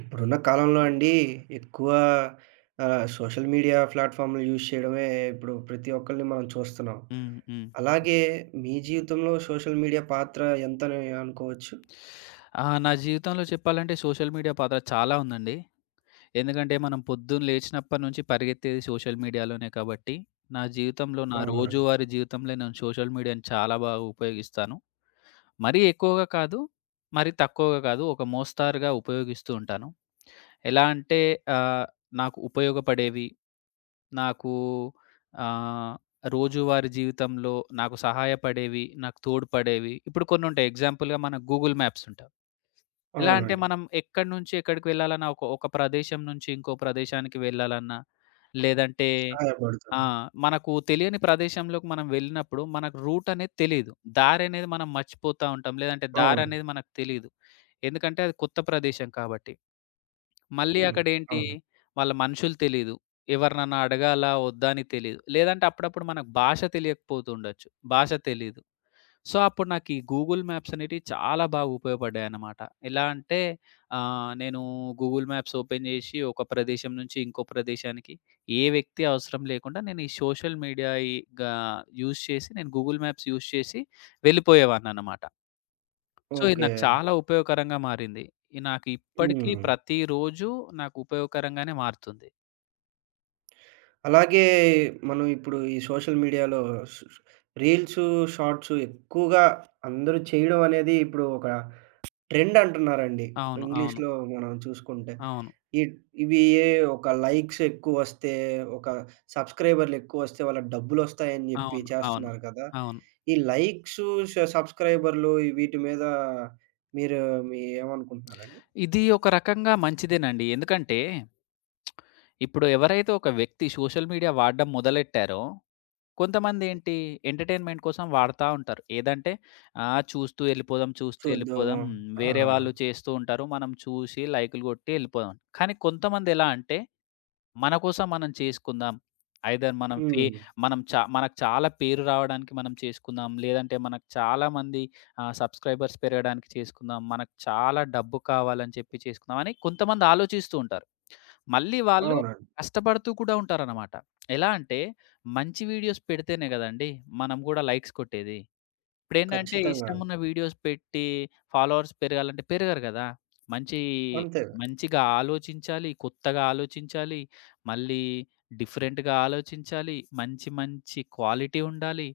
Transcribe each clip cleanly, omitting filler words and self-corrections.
ఇప్పుడున్న కాలంలో అండి ఎక్కువ సోషల్ మీడియా ప్లాట్‌ఫామ్‌లు యూజ్ చేయడమే ఇప్పుడు ప్రతి ఒక్కళ్ళని మనం చూస్తున్నాం. హ్మ్. హ్మ్. అలాగే మీ జీవితంలో సోషల్ మీడియా పాత్ర ఎంతని అనుకోవచ్చు? ఆ! నా జీవితంలో చెప్పాలంటే సోషల్ మీడియా పాత్ర చాలా ఉందండి. ఎందుకంటే మనం పొద్దున్న లేచినప్పటి నుంచి పరిగెత్తేది సోషల్ మీడియాలోనే కాబట్టి, నా జీవితంలో నా అవునండి. రోజువారీ జీవితంలో నేను సోషల్ మీడియాని చాలా బాగా ఉపయోగిస్తాను. మరీ ఎక్కువగా కాదు, మరీ తక్కువగా కాదు. ఒక మోస్తారుగా ఉపయోగిస్తూ ఉంటాను. ఎలా అంటే ఆహ్, నాకు ఉపయోగపడేవి, నాకు ఆహ్, రోజువారీ జీవితంలో నాకు సహాయపడేవి, నాకు తోడ్పడేవి ఇప్పుడు కొన్ని ఉంటాయి. ఎగ్జాంపుల్‌గా మనకు గూగుల్ మ్యాప్స్ ఉంటాయి. ఎలా అంటే అవునండి. మనం ఎక్కడి నుంచి ఎక్కడికి వెళ్ళాలన్నా ఒక ఒక ప్రదేశం నుంచి ఇంకో ప్రదేశానికి వెళ్ళాలన్నా, లేదంటే ఆ! సహాయపడుతుంది. మనకు తెలియని ప్రదేశంలోకి మనం వెళ్ళినప్పుడు మనకు రూట్ అనేది తెలీదు. దారనేది మనం మర్చిపోతా ఉంటాం. లేదంటే అవును. దారనేది మనకు తెలీదు. ఎందుకంటే అది కొత్త ప్రదేశం కాబట్టి. మళ్ళీ హ్మ్. అక్కడేంటి అవును. వాళ్ళ మనుషులు తెలీదు. ఎవరినన్నా అడగాలా? వద్దా? అని తెలీదు. లేదంటే అప్పుడప్పుడు మనకు భాష తెలియకపోతుండొచ్చు. భాష తెలీదు. సో, అప్పుడు నాకీ గూగుల్ మ్యాప్స్ అనేటివి చాలా బాగా ఉపయోగపడ్డాయన్నమాట. ఎలా అంటే నేను గూగుల్ మ్యాప్స్ ఓపెన్ జేసి ఒక ప్రదేశం నుంచి ఇంకో ప్రదేశానికి ఏ వ్యక్తి అవసరం లేకుండా నేను ఈ సోషల్ మీడియా ఈ గా యూజ్ చేసి నేను గూగుల్ మ్యాప్స్ యూజ్ చేసి వెళ్ళిపోయేవాడినన్నమాట. సో, ఇది ఓకే. నాకు చాలా ఉపయోగకరంగా మారింది. ఇది నాకు ఇప్పటికీ హ్మ్. ప్రతిరోజు నాకు ఉపయోగకరంగానే మారుతుంది. అలాగే మనం ఇప్పుడు ఈ సోషల్ మీడియాలో స్ రీల్సు, షార్ట్సు ఎక్కువగా అందరూ చేయడం అనేది ఇప్పుడు ఒక ట్రెండ్ అంటున్నారండి. అవును. అవును. ఇంగ్లీష్‌లో మనం చూసుకుంటే అవును. ఈ ఇవి ఒక లైక్స్ ఎక్కువొస్తే, ఒక సబ్స్క్రైబర్‌లు ఎక్కువొస్తే వాళ్ళకి డబ్బులొస్తాయని జెప్పి అవును. అవును. చేస్తున్నారు కదా! అవును. ఈ లైక్సు, సబ్స్క్రైబర్‌లు వీటి మీద మీరు మీ ఏమనుకుంటున్నారండి? ఇది ఒక రకంగా మంచిదేనండి. ఎందుకంటే ఇప్పుడు ఎవరైతే ఒక వ్యక్తి సోషల్ మీడియా వాడడం మొదలెట్టారో, కొంతమంది ఏంటి ఎంటర్‌టైన్‌మెంట్ కోసం వాడతా ఉంటారు. ఏదంటే చూస్తూ ఎళ్ళిపోదాం, చూస్తూ చూద్దాం. ఎళ్ళిపోదాం. ఆ! వేరే వాళ్ళు చేస్తూ ఉంటారు. మనం చూసి లైకులు కొట్టి ఎళ్ళిపోదాం. కానీ కొంతమంది ఎలా అంటే మన కోసం మనం చేసుకుందాం. ఐదర్ మనం ఫే హ్మ్. మనం చ మనకు చాలా పేరు రావడానికి మనం చేసుకుందాం. లేదంటే మనకు చాలామంది సబ్‌స్క్రైబర్స్ పెరగడానికి చేసుకుందాం. మనకు చాలా డబ్బు కావాలని చెప్పి చేసుకుందాం అని కొంతమంది ఆలోచిస్తూ ఉంటారు. మళ్ళీ వాళ్ళు అవునండి. కష్టపడుతూ కూడా ఉంటారనమాట. ఎలా అంటే, మంచి వీడియోస్ పెడితేనే గదండీ మనం గూడా లైక్స్ కొట్టేది. ఇప్పుడేంటంటే, ఖచ్చితంగా. ఇష్టమున్న వీడియోస్ పెట్టి ఫాలోవర్స్ పెరగాలంటే పెరగరు గదా! మంచి అంతేగా. మంచిగా ఆలోచించాలి, కొత్తగా ఆలోచించాలి, మళ్ళీ డిఫరెంట్‌గా ఆలోచించాలి, మంచి మంచి క్వాలిటీ ఉండాలి,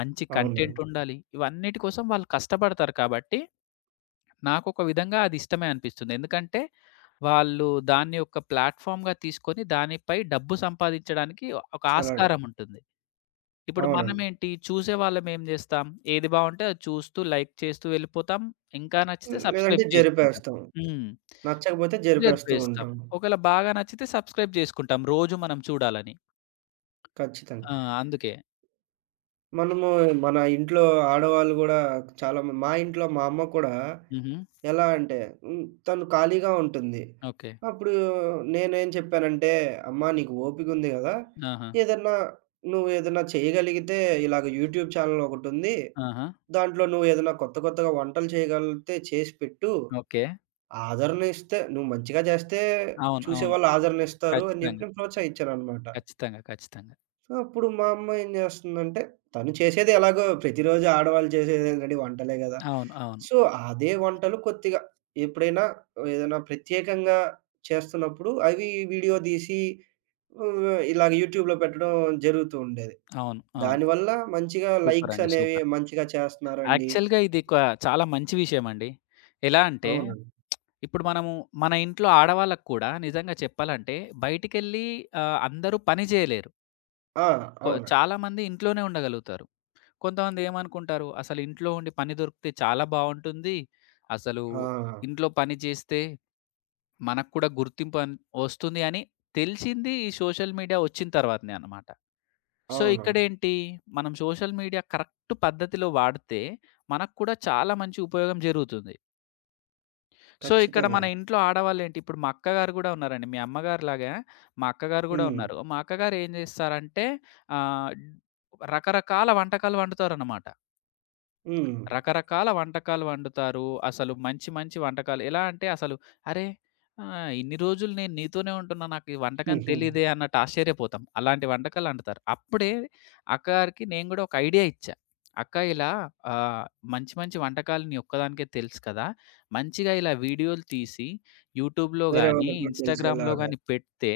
మంచి కంటెంట్ అవునండి. ఉండాలి. ఇవన్నిటి కోసం వాళ్ళు కష్టపడతారు కాబట్టి నాకొక విధంగా అది ఇష్టమే అనిపిస్తుంది. ఎందుకంటే, వాళ్ళు దాన్ని ఒక ప్లాట్‌ఫార్మ్‌గా తీసుకొని దానిపై డబ్బు సంపాదించడానికి ఒక చలండి. ఆస్కారం ఉంటుంది. ఇప్పుడు అవునండి. మనమేంటి చూసేవాళ్ళం ఏం జేస్తాం, ఏది బావుంటే అది చూస్తూ, లైక్ చేస్తూ వెళ్ళిపోతాం. ఇంకా నచ్చితే లేదంటే సబ్‌స్క్రైబ్ చేసుకుంటాం. జరిపేస్తాం. హ్మ్. నచ్చకపోతే జరిపేస్తూ జరిపేస్తాం. ఉంటాం. ఒకవేళ బాగా నచ్చితే సబ్‌స్క్రైబ్ జేసుకుంటాం రోజు మనం చూడాలని. ఖచ్చితంగా. ఆ! అందుకే. మనము మన ఇంట్లో ఆడవాళ్ళు గూడా చాలా మా ఇంట్లో మా అమ్మ కూడా హుహు. ఎలా అంటే హ్మ్, తను ఖాళీగా ఉంటుంది. ఓకే. అప్పుడు నేనేం చెప్పానంటే, "అమ్మా నీకు ఓపికుంది గదా! ఆహా! ఏదన్నా నువ్వేదన్నా చేయగలిగితే ఇలాగ యూట్యూబ్ ఛానెల్ ఒకటుంది. ఆహా! దాంట్లో నువ్వేదన్నా కొత్త కొత్తగా వంటలు చేయగలిగితే చేసి పెట్టు. ఓకే. ఆదరణ ఇస్తే నువ్వు మంచిగా జేస్తే అవును. అవును. చూసేవాళ్ళు ఆదరణ ఇస్తారు" అని జెప్పి ఖచ్చితంగా. నేను ప్రోత్సహించాననమాట. ఖచ్చితంగా. ఖచ్చితంగా. అప్పుడు మా అమ్మ ఏం జేస్తుందంటే, తను చేసేది ఎలాగో ప్రతిరోజు ఆడవాళ్ళు చేసేది ఆల్రెడీ వంటలే గదా! అవును. అవును. సో, అదే వంటలు కొద్దిగా ఎప్పుడైనా ఏదైనా ప్రత్యేకంగా చేస్తున్నప్పుడు అవి వీడియో దీసి ఇలాగ యూట్యూబ్‌లో పెట్టడం జరుగుతూ ఉండేది. అవును. అవును. దానివల్ల మంచిగా సూపర్ లైక్స్ అండి. అనేవి సూపర్. మంచిగా చేస్తున్నారండి. యాక్చువల్‌గా ఇది క చాలా మంచి విషయమండి. ఎలా అంటే, అవునండి. ఇప్పుడు మనము మన ఇంట్లో ఆడవాళ్ళకి కూడా నిజంగా చెప్పాలంటే బయటికెళ్ళి అందరూ పని చేయలేరు. ఆ! అవునండి. చాలామంది ఇంట్లోనే ఉండగలుగుతారు. కొంతమంది ఏమనుకుంటారు, అసలు ఇంట్లో ఉండి పని దొరికితే చాలా బావుంటుంది. అసలు ఆ! ఇంట్లో పని చేస్తే మనకు కూడా గుర్తింపు అన్ వస్తుంది అని తెలిసింది ఈ సోషల్ మీడియా వచ్చిన తర్వాతనే అన్నమాట. సో, అవునవును. ఇక్కడేంటి మనం సోషల్ మీడియా కరెక్ట్ పద్ధతిలో వాడితే మనకు కూడా చాలా మంచి ఉపయోగం జరుగుతుంది. సో, ఇక్కడ ఖచ్చితంగా మన అండి. ఇంట్లో ఆడవాళ్ళేంటి ఇప్పుడు మా అక్కగారు గూడా ఉన్నారండి. మీ అమ్మగారిలాగా మా అక్కగారు గూడా హ్మ్. ఉన్నారు. మా అక్కగారు ఏం జేస్తారంటే ఆహ్, రకరకాల వంటకాలు వండుతారనమాట. హ్మ్. రకరకాల వంటకాలు వండుతారు. అసలు మంచి, మంచి వంటకాలు. ఎలా అంటే అసలు అరే! ఇన్ని రోజులు నేను నీతోనే ఉంటున్నా. నాకు ఈ వంటకం తెలీదే అన్నట్టు ఆశ్చర్యపోతాం. అలాంటి వంటకాలు వండుతారు. అప్పుడే అక్క గారికి నేను గూడా ఒక ఐడియా ఇచ్చా. అక్క ఇలా ఆహ్, మంచి, మంచి వంటకాలు నీ ఒక్కదానికే తెలుసు కదా! మంచిగా ఇలా వీడియోలు తీసి యూట్యూబ్‌లో వేరే గాని, వాళ్ళకి గూడా ఇన్‌స్టాగ్రామ్‌లో తెలిసేలాగా. గాని పెడితే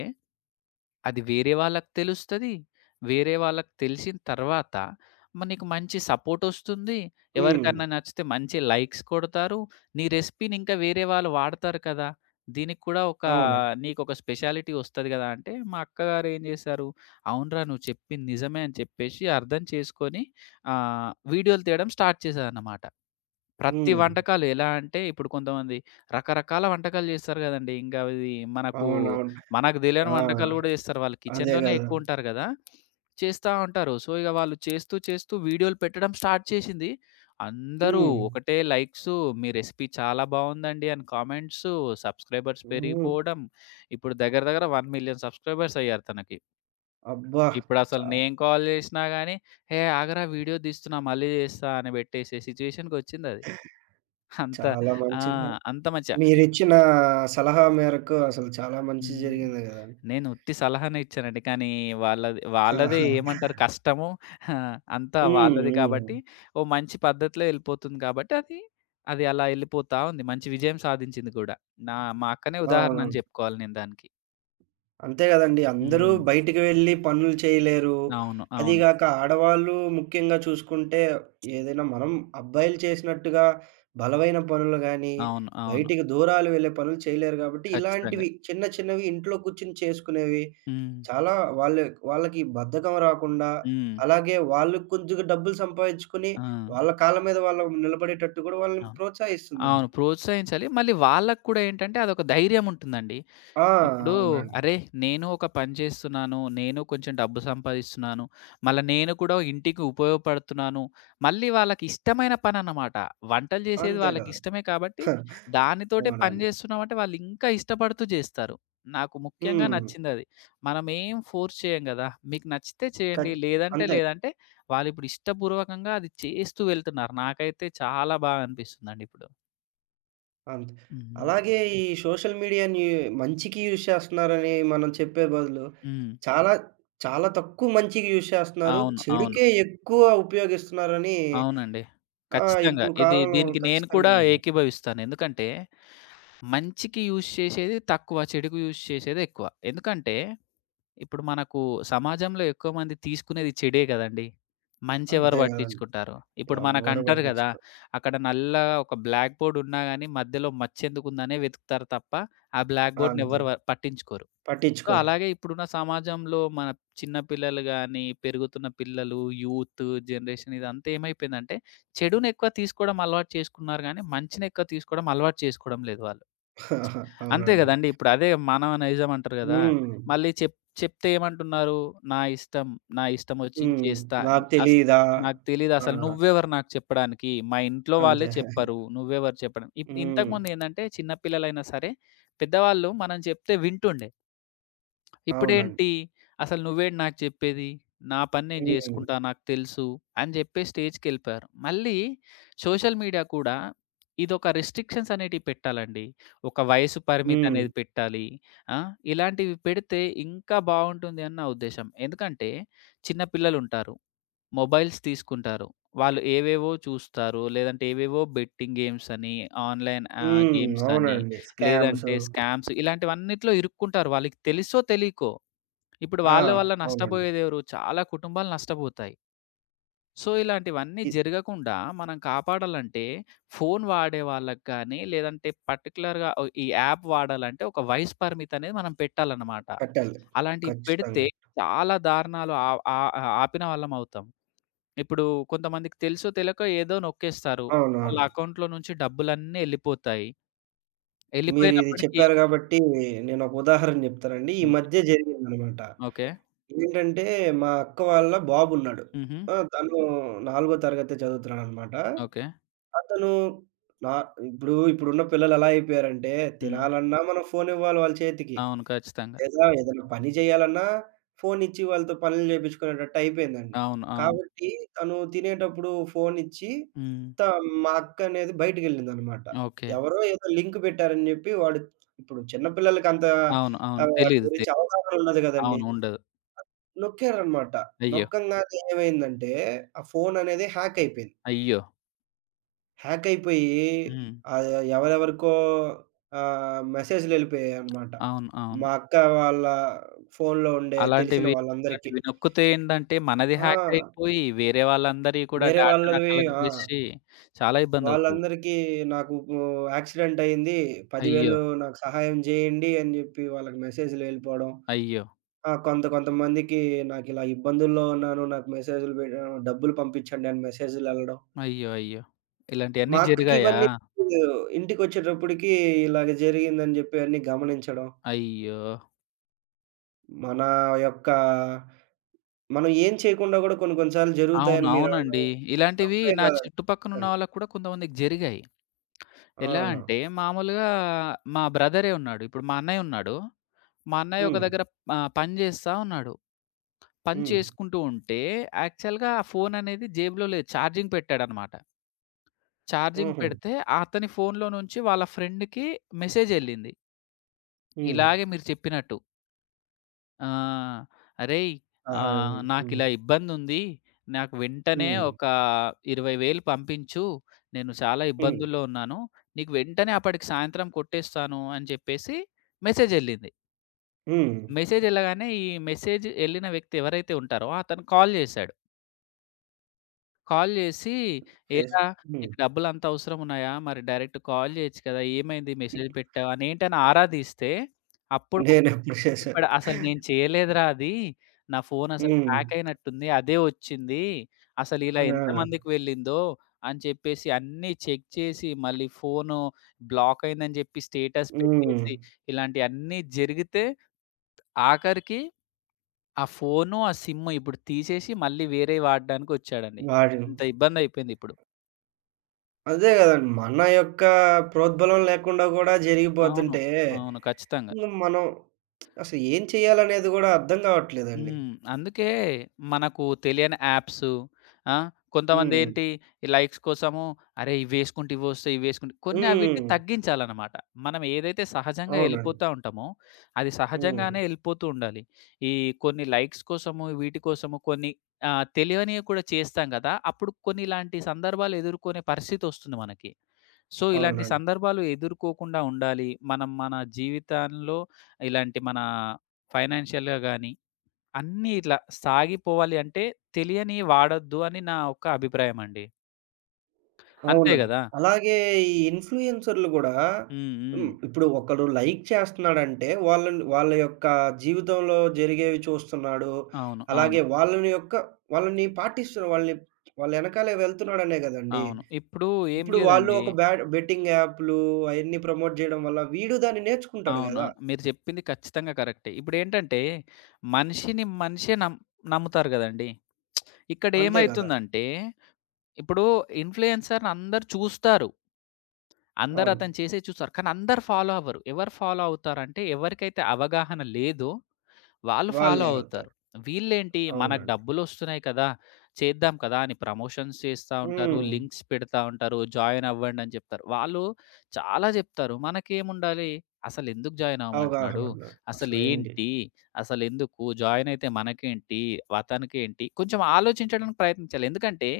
అది వేరే వాళ్ళకి తెలుస్తది. వేరే వాళ్ళకి తెలిసిన తర్వాత నీకు మంచి సపోర్టొస్తుంది. హ్మ్. ఎవరికన్నా నచ్చితే మంచి లైక్స్ కొడతారు. నీ రెసిపీని ఇంకా వేరే వాళ్ళు వాడతారు కదా! దీనికి కూడా ఒక అవును. నీకొక స్పెషాలిటీ వస్తది గదా! అంటే మా అక్కగారు ఏం జేశారు, అవునురా! నువ్వు చెప్పింది నిజమే అని చెప్పేసి అర్థం చేసుకొని ఆహ్, వీడియోలు తీయడం స్టార్ట్ చేశారన్నమాట. ప్రతి హ్మ్. వంటకాలు ఎలా అంటే ఇప్పుడు కొంతమంది రకరకాల వంటకాలు చేస్తారు గదండీ. ఇంకా ఇది మనకు అవునవును. మనకు దెలియని ఆ! వంటకాలు గూడా జేస్తారు. వాళ్ళు అదే కిచెన్‌లోనే గదా! ఎక్కువుంటారు గదా! చేస్తా ఉంటారు. సో, ఇగ వాళ్ళు చేస్తూ చేస్తూ వీడియోలు పెట్టడం స్టార్ట్ చేసింది. అందరూ హ్మ్. ఒకటే లైక్సు, మీ రెసిపీ చాలా బావుందండి అని కామెంట్సు, సబ్స్క్రైబర్స్ హ్మ్. పెరిగిపోవడం. ఇప్పుడు దగ్గర దగ్గర 1,000,000 సబ్స్క్రైబర్స్ అయ్యారు తనకి. అబ్బా! ఇప్పుడసలు చా నేను కాల్ జేసినా గానీ, "హే! ఆగరా వీడియో తీస్తున్నా మళ్ళీ జేస్తా" అని పెట్టేసే సిచ్యువేషన్‌కొచ్చిందది. అంత చాలా ఆ! మంచిగా అంత మంచిగా మీరిచ్చిన సలహా మేరకు అసలు చాలా మంచి హ్మ్. జరిగింది గదా! నేను ఉత్తి సలహానే ఇచ్చానండి. కానీ వాళ్ళది వాళ్ళదే ఆహా! ఏమంటారు కష్టము ఆ! అంతా హ్మ్. వాళ్ళది హ్మ్. కాబట్టి, ఓ మంచి పద్ధతిలో ఎళ్ళిపోతుంది కాబట్టి అది, అది అలా ఎళ్ళిపోతా ఉంది. మంచి విజయం సాధించింది గూడా. నా మా అక్కనే ఉదాహరణ అని అవునవును. జెప్పుకోవాలి నేను దానికి. అంతే గదండీ! అందరూ హ్మ్. బయటికి వెళ్లి పనులు చేయలేరు. అవును. అది అవును. గాక ఆడవాళ్ళు ముఖ్యంగా చూసుకుంటే ఏదైనా మనం అబ్బాయిలు చేసినట్టుగా బలమైన పనులు గాని, అవును. అవును. బయటికి దూరాలు వెళ్ళే పనులు చేయలేరు గాబట్టి, ఖచ్చితంగా. ఇలాంటివి చిన్న చిన్నవి ఇంట్లో కూర్చొని చేసుకునేవి హ్మ్. చాలా వాళ్ళ వాళ్ళకి బద్ధకం రాకుండా, హ్మ్. అలాగే వాళ్ళు కొద్దిగా డబ్బులు సంపాదించుకొని, ఆ! వాళ్ళ కాళ్ళ మీద వాళ్ళు నిలబడేటట్టు గూడా వాళ్ళని అవును. అవును. ప్రోత్సహిస్తుందండి. ప్రోత్సహించాలి. మళ్ళీ వాళ్ళకి కూడా ఏంటంటే అదొక ధైర్యం ఉంటుందండి. ఆ! ఇప్పుడు అవునండి. అరే! నేను ఒక పని చేస్తున్నాను. నేను కొంచెం డబ్బు సంపాదిస్తున్నాను. మళ్ళా నేను కూడా ఇంటికి ఉపయోగపడుతున్నాను. మళ్ళీ వాళ్ళకిష్టమైన పనన్నమాట. వంటలు చేసేది అంతే గదా! వాళ్ళకిష్టమే కాబట్టి దానితోటే పని అవునండి. చేస్తున్నామంటే వాళ్ళింకా ఇష్టపడుతూ చేస్తారు. నాకు ముఖ్యంగా హ్మ్. నచ్చిందది. మనమేం ఫోర్స్ చేయం గదా! మీకు నచ్చితే చేయండి. ఖచ్ లేదంటే అంతే. లేదంటే వాళ్ళిప్పుడు ఇష్టపూర్వకంగా అది చేస్తూ వెళ్తున్నారు. నాకైతే చాలా బాగా అనిపిస్తుందండి ఇప్పుడు. అంతే. హుహు. అలాగే ఈ సోషల్ మీడియాని మంచికి యూజ్ చేస్తున్నారని మనం చెప్పే బదులు, హ్మ్. చాలా చాలా తక్కువ మంచికి యూజ్ చేస్తున్నారు. అవును. అవును. చెడుకే ఎక్కువ ఉపయోగిస్తున్నారని అవునండి. ఖచ్చితంగా. ఇప్పుడు ఇది కాలంలో దీనికి నేను కూడా ఖచ్చితంగా అండి. ఏకీభవిస్తాను. ఎందుకంటే, మంచికి యూజ్ చేసేది తక్కువ, చెడుకు యూజ్ చేసేది ఎక్కువ. ఎందుకంటే, ఇప్పుడు మనకు సమాజంలో ఎక్కువ మంది తీసుకునేది చెడే గదండీ! మంచి ఎవరు అంతే గదండీ! పట్టించుకుంటారు? ఇప్పుడు ఎవ్వరు మనకంటారు గదా! పట్టించుకోరు. అక్కడ నల్లగా ఒక బ్లాక్ బోర్డ్ ఉన్నా గాని మధ్యలో మచ్చెందుకుందనే వెతుకుతారు తప్ప, ఆ బ్లాక్ బోర్డ్‌ని అంతే. ఎవ్వరు పట్టించుకోరు. సో, పట్టించుకోరు. అలాగే ఇప్పుడున్న సమాజంలో మన చిన్న పిల్లలు గాని, పెరుగుతున్న పిల్లలు, యూత్ జనరేషన్ ఇదంతా ఏమైపోయిందంటే, చెడుని ఎక్కువ తీసుకోవడం అలవాటు చేసుకున్నారు గానీ, మంచిని ఎక్కువ తీసుకోవడం అలవాటు చేసుకోవడం లేదు వాళ్ళు. అంతే అవునండి. గదండీ! ఇప్పుడు అదే మానవ నైజం అంటారు గదా! హ్మ్. మళ్ళీ చెప్తే ఏమంటున్నారు? నా ఇష్టం. నా ఇష్టం వచ్చింది హ్మ్. చేస్తా. నాకు అస తెలీదా? నాకు తెలీదు ఆ! అసలు నువ్వెవరు నాకు చెప్పడానికి? మా ఇంట్లో వాళ్ళే అంతే. చెప్పరు. నువ్వెవరు చెప్పడం? హ్మ్. ఇంతకుముందు ఏందంటే, చిన్న పిల్లలైనా సరే, పెద్దవాళ్ళు మనం చెప్తే వింటుండే. అవునండి. ఇప్పుడేంటి? అసలు నువ్వేంటి నాకు చెప్పేది? నా పని నేను హ్మ్. జేసుకుంటా. నాకు తెలుసు అని జెప్పి స్టేజ్‌కెళ్ళిపోయారు. మళ్ళీ సోషల్ మీడియా కూడా ఇదొక రిస్ట్రిక్షన్స్ అనేటివి పెట్టాలండి. ఒక వయసు పరిమితి హ్మ్. అనేది పెట్టాలి. ఆ! ఇలాంటివి పెడితే ఇంకా బావుంటుంది అని నా ఉద్దేశ్యం. ఎందుకంటే చిన్న పిల్లలుంటారు. మొబైల్స్ తీసుకుంటారు. వాళ్ళు ఏవేవో చూస్తారు. లేదంటే ఏవేవో బెట్టింగ్ గేమ్స్ అని, ఆన్‌లైన్ హ్మ్. గేమ్స్ అని, అవునండి. స్కామ్స్. లేదంటే స్కామ్స్ ఇలాంటివన్నిట్లో ఇరుక్కుంటారు. వాళ్ళకి తెలుసో తెలీకో. ఇప్పుడు ఆ! వాళ్ళ వల్ల అవునండి. నష్టపోయేదెవరు? చాలా కుటుంబాలు నష్టపోతాయి. సో, ఇలాంటివన్నీ ఇది జరగకుండా మనం కాపాడాలంటే ఫోను వాడే వాళ్ళకి గానీ, లేదంటే పర్టిక్యులర్‌గా ఓ ఈ యాప్ వాడాలంటే ఒక వయసు పరిమితి అనేది మనం పెట్టాలన్నమాట. కట్టాలి. అలాంటివి పెడితే ఖచ్చితంగా. చాలా దారుణాలు ఆవ్ ఆ ఆ ఆపిన వాళ్ళమవుతాం. ఇప్పుడు కొంతమందికి తెలుసో తెలకో ఏదో నొక్కేస్తారు. వాళ్ళ అవునవును. అకౌంట్‌లో నుంచి డబ్బులన్నీ ఎళ్ళిపోతాయి. మీరిది ఎళ్ళిపోయినప్పటికి చెప్పారు కాబట్టి నేనొక ఉదాహరణ చెప్తానండి. ఈ హ్మ్. మధ్య చెప్పండి. జరిగిందనమాట. ఓకే. ఏంటంటే మా అక్క వాళ్ళ బాబున్నాడు. హుహు. ఆ! తను నాలుగో తరగతే చదువుతున్నాడనమాట. ఓకే. అతను నా ఇప్పుడు ఇప్పుడున్న పిల్లలు ఎలా అయిపోయారంటే, హ్మ్. తినాలన్నా మనం ఫోను ఇవ్వాలి వాళ్ళ చేతికి. అవును. ఖచ్చితంగా. లేదా ఏదైనా పని చేయాలన్నా ఫోనిచ్చి వాళ్ళతో పనులు చేపించుకునేటట్టు అయిపోయిందండి. అవును. అవును. కాబట్టి తను తినేటప్పుడు ఫోనిచ్చి హ్మ్. త మా అక్క అనేది బయటికెళ్ళిందనమాట. ఓకే. ఎవరో ఏదో లింక్ పెట్టారని జెప్పి వాడు ఇప్పుడు చిన్న పిల్లలకి అంత అవును. అవును. వాటి తెలీదు. తె గురించి అవగాహన ఉండదు గదండీ. అవును. ఉండదు. నొక్కారనమాట. అయ్యో! నొక్కంగానే ఏమైందంటే, ఆ ఫోననేది హ్యాక్ అయిపోయింది. అయ్యో! హ్యాక్ అయిపోయి హ్మ్. ఎవరెవరికో మెసేజ్‌లెళ్ళిపోయాయన్నమాట. అవును. అవును. మా అక్క వాళ్ళ ఫోన్‌లో ఉండే తెలిసిన అలాంటివి వాళ్ళందరికీ. ఇలాంటివి నొక్కితే ఏందంటే మనది హ్యాక్ ఆ! అయిపోయి వేరే వాళ్ళందరియి కూడా వేరే డేటా వాళ్ళవి కలెక్ట్ ఆ! జేసి చాలా ఇబ్బందవుతది. వాళ్ళందరికీ నాకు గు యాక్సిడెంట్ అయింది. అయ్యో! 10,000 నాకు సహాయం జేయండి అని జెప్పి వాళ్ళకి మెసేజ్‌లు వెళ్ళిపోవడం. అయ్యో! ఆ! కొంత కొంతమందికి నాకిలా ఇబ్బందుల్లో ఉన్నాను. నాకు మెసేజ్‌లు డబ్బులు పంపించండి అని మెసేజ్‌లెళ్ళడం. అయ్యో! అయ్యో! ఇలాంటియన్నీ మా అక్కకి జరిగాయా? ఇవన్నీ ఇంటికొచ్చేటప్పటికి ఇలాగ జరిగిందని జెప్పి అన్నీ గమనించడం, అయ్యో! మన యొక్క మనం ఏం చేయకుండా గూడా కొన్ని కొన్ని సార్లు అవును. జరుగుతాయని మీరనడం అవునండి. ఇలాంటివి తప్పే నా గాదండి చుట్టుపక్కనున్న ఖచ్చితంగా. వాళ్ళకి కూడా కొంతమందికి జరిగాయి. ఎలా ఆ! అంటే మామూలుగా మా బ్రదరే ఉన్నాడు. ఇప్పుడు మా అన్నయ్య ఉన్నాడు. మా అన్నయ్య ఒక హ్మ్. దగ్గర పని జేస్తా ఉన్నాడు. పని హ్మ్. చేసుకుంటూ ఉంటే యాక్చువల్‌గా ఆ ఫోననేది జేబులో లేదు. ఛార్జింగ్ పెట్టాడనమాట. ఛార్జింగ్ హుహు. పెడితే అతని ఫోన్‌లో నుంచి వాళ్ళ ఫ్రెండ్‌కి మెసేజెళ్ళింది. హ్మ్. ఇలాగే మీరు చెప్పినట్టు. ఆహ్, "అరేయ్! ఆహా! హ్మ్. హ్మ్. నాకిలా ఇబ్బందుంది. నాకు వెంటనే హ్మ్. ఒక 20,000 పంపించు. నేను చాలా హ్మ్. ఇబ్బందుల్లో ఉన్నాను. నీకు వెంటనే అప్పటికి సాయంత్రం కొట్టేస్తాను" అని చెప్పేసి మెసేజెళ్ళింది. హ్మ్. మెసేజెళ్ళగానే ఈ మెసేజ్ ఎళ్ళిన వ్యక్తి ఎవరైతే ఉంటారో అతను కాల్ జేశాడు. కాల్ జేసి, చేస్ "ఏరా హ్మ్. నీకు డబ్బులంత అవసరమున్నాయా? మరి డైరెక్ట్ కాల్ జేయొచ్చు కదా! ఏమైంది? మెసేజ్ పెట్టావా?" అని ఏంటని ఆరా తీస్తే, అప్పుడు మనోడు నేనెప్పుడు చేశాను. చెప్పాడు, "అసలు నేను చేయలేదురా అది. నా ఫోన్ అసలు హ్మ్. హ్యాక్ అయినట్టుంది. అదే వచ్చింది. అసలు ఇలా ఆ! ఎంతమందికి వెళ్ళిందో" అని చెప్పేసి అన్నీ చెక్ చేసి, మళ్ళీ ఫోను బ్లాక్ అయిందని జెప్పి స్టేటస్ హ్మ్. పెట్టేసి, ఇలాంటియన్నీ జరిగితే ఆఖరికి ఆ ఫోను, ఆ సిమ్ ఇప్పుడు తీసేసి మళ్ళీ వేరేవి వాడడానికొచ్చాడండి. వాడిని ఇంత ఇబ్బందయిపోయిందిప్పుడు. అదే గదండి. మన యొక్క ప్రోద్బలం లేకుండా గూడా అవును. జరిగిపోతుంటే అవును. ఖచ్చితంగా. ఇంగ మనం అసలు ఏం చేయాలనేది గూడా అర్థం గావట్లేదండి. హ్మ్. అందుకే మనకు తెలియని యాప్స్ ఆ! కొంతమంది హ్మ్. ఏంటి ఈ లైక్స్ కోసము అరే! ఇవేసుకుంటే ఇవొస్తాయి, ఇవేసుకుంటే కొన్ని అవిటిని హ్మ్. తగ్గించాలనమాట. మనం ఏదైతే సహజంగా అవునండి. ఎళ్ళిపోతా ఉంటామో, అది హ్మ్. సహజంగానే ఎళ్ళిపోతూ ఉండాలి. ఈ కొన్ని లైక్స్ కోసము, వీటి కోసము కొన్ని తెలియనివి కూడా చేస్తాం గదా! అప్పుడు కొన్ని ఇలాంటి సందర్భాలు ఎదుర్కొనే పరిస్థితొస్తుంది మనకి. సో, ఇలాంటి అవునండి. సందర్భాలు ఎదుర్కోకుండా ఉండాలి. మనం మన జీవితంలో ఇలాంటి మన ఫైనాన్షియల్‌గా గాని అన్నీ ఇట్లా సాగిపోవాలి అంటే తెలియని వాడొద్దు అని నా ఒక అభిప్రాయమండి. అంతే అవునండి. గదా! అలాగే ఈ ఇన్‌ఫ్లుయెన్సర్‌లు గూడా హ్మ్. హ్మ్. హ్మ్. ఇప్పుడు ఒకడు లైక్ చేస్తున్నాడంటే, వాళ్ళని వాళ్ళ యొక్క జీవితంలో జరిగేవి చూస్తున్నాడు. అవును. అవును. అలాగే వాళ్ళని యొక్క వాళ్ళని పాటిస్తున్న వాళ్ళని వాళ్ళ ఎనకాలే వెళ్తున్నాడనే గదండీ! అవును. ఇప్పుడు ఏం ఇప్పుడు వాళ్ళు లేదండి. ఒక బ్యాడ్ బెట్టింగ్ యాప్‌లు అయన్నీ ప్రమోట్ జేయడం వల్ల వీడు దాన్ని నేర్చుకుంటాడు గదా! అవునవును. మీరు చెప్పింది ఖచ్చితంగా కరెక్టే. ఇప్పుడేంటంటే మనిషిని మనిషే నమ్ నమ్ముతారు గదండీ! అంతే గదా! ఇక్కడేమైతుందంటే ఇప్పుడు ఇన్‌ఫ్లుయెన్సర్‌ని అందరూ చూస్తారు. అందరూ అవును. అతను చేసేది చూస్తారు. కానీ అందరూ ఫాలో అవ్వరు. ఎవరు ఫాలో అవుతారంటే ఎవరికైతే అవగాహన లేదో వాళ్ళు ఫాలో వాళ్ళే అవుతారు. అవుతారు. వీళ్ళేంటి మనకు అవునండి. డబ్బులొస్తున్నాయి కదా! చేద్దాం కదా! అని ప్రమోషన్స్ చేస్తా ఉంటారు. హ్మ్. లింక్స్ పెడతా ఉంటారు. జాయిన్ అవ్వండి అని చెప్తారు. వాళ్ళు చాలా చెప్తారు. మనకేముండాలి? అసలెందుకు జాయిన్ అవ్వమంటున్నాడు? అవగాహనుండ అసలేంటి అసలేంటి? అసలెందుకు? జాయిన్ అయితే మనకేంటి? అతనికేంటి? కొంచెం ఆలోచించడానికి ప్రయత్నించాలి. ఎందుకంటే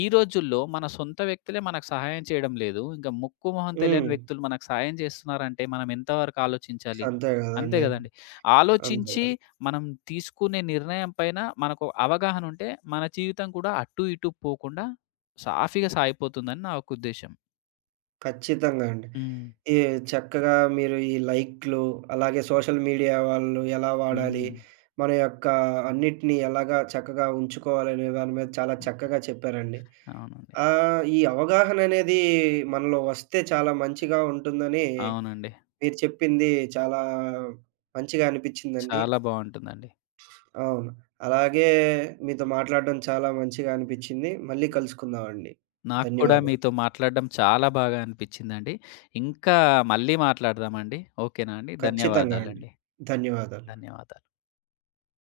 ఈ రోజుల్లో మన సొంత వ్యక్తులే మనకు సహాయం చేయడం లేదు. ఇంకా ముక్కు, మొహం తెలియని హ్మ్. వ్యక్తులు మనకు సహాయం చేస్తున్నారంటే మనం ఎంతవరకు ఆలోచించాలి? అంతే అంతే గదండీ. కదండీ. అంతే ఆలోచించి గదా! మనం తీసుకునే నిర్ణయం పైన మనకు అవగాహన ఉంటే, మన జీవితం కూడా అటు ఇటు పోకుండా సాఫీగా సాగిపోతుందని నా యొక్క ఉద్దేశ్యం. ఖచ్చితంగా అండి. హ్మ్. ఈ చక్కగా మీరు ఈ లైక్‌లు, అలాగే సోషల్ మీడియా వాళ్ళు ఎలా వాడాలి, హ్మ్. మన యొక్క అన్నిటిని ఎలాగా చక్కగా ఉంచుకోవాలనే దాని మీద చాలా చక్కగా చెప్పారండి. అవునండి. ఈ అవగాహననేది మనలో వస్తే చాలా మంచిగా ఉంటుందని అవునండి. మీరు చెప్పింది చాలా మంచిగా అనిపిచ్చిందండి. చాలా బావుంటుందండి. అవును. అలాగే మీతో మాట్లాడడం చాలా మంచిగా అనిపిచ్చింది. మళ్ళీ కలుసుకుందామండి. నాకు కూడా ధన్యవాదాలు. మీతో మాట్లాడడం చాలా బాగా అనిపిచ్చిందండి. ఇంకా మళ్ళీ మాట్లాడదామండి. ఓకేనా అండి. ఖచ్చితంగా అండి. ధన్యవాదాలండి. ధన్యవాదాలు. ధన్యవాదాలు.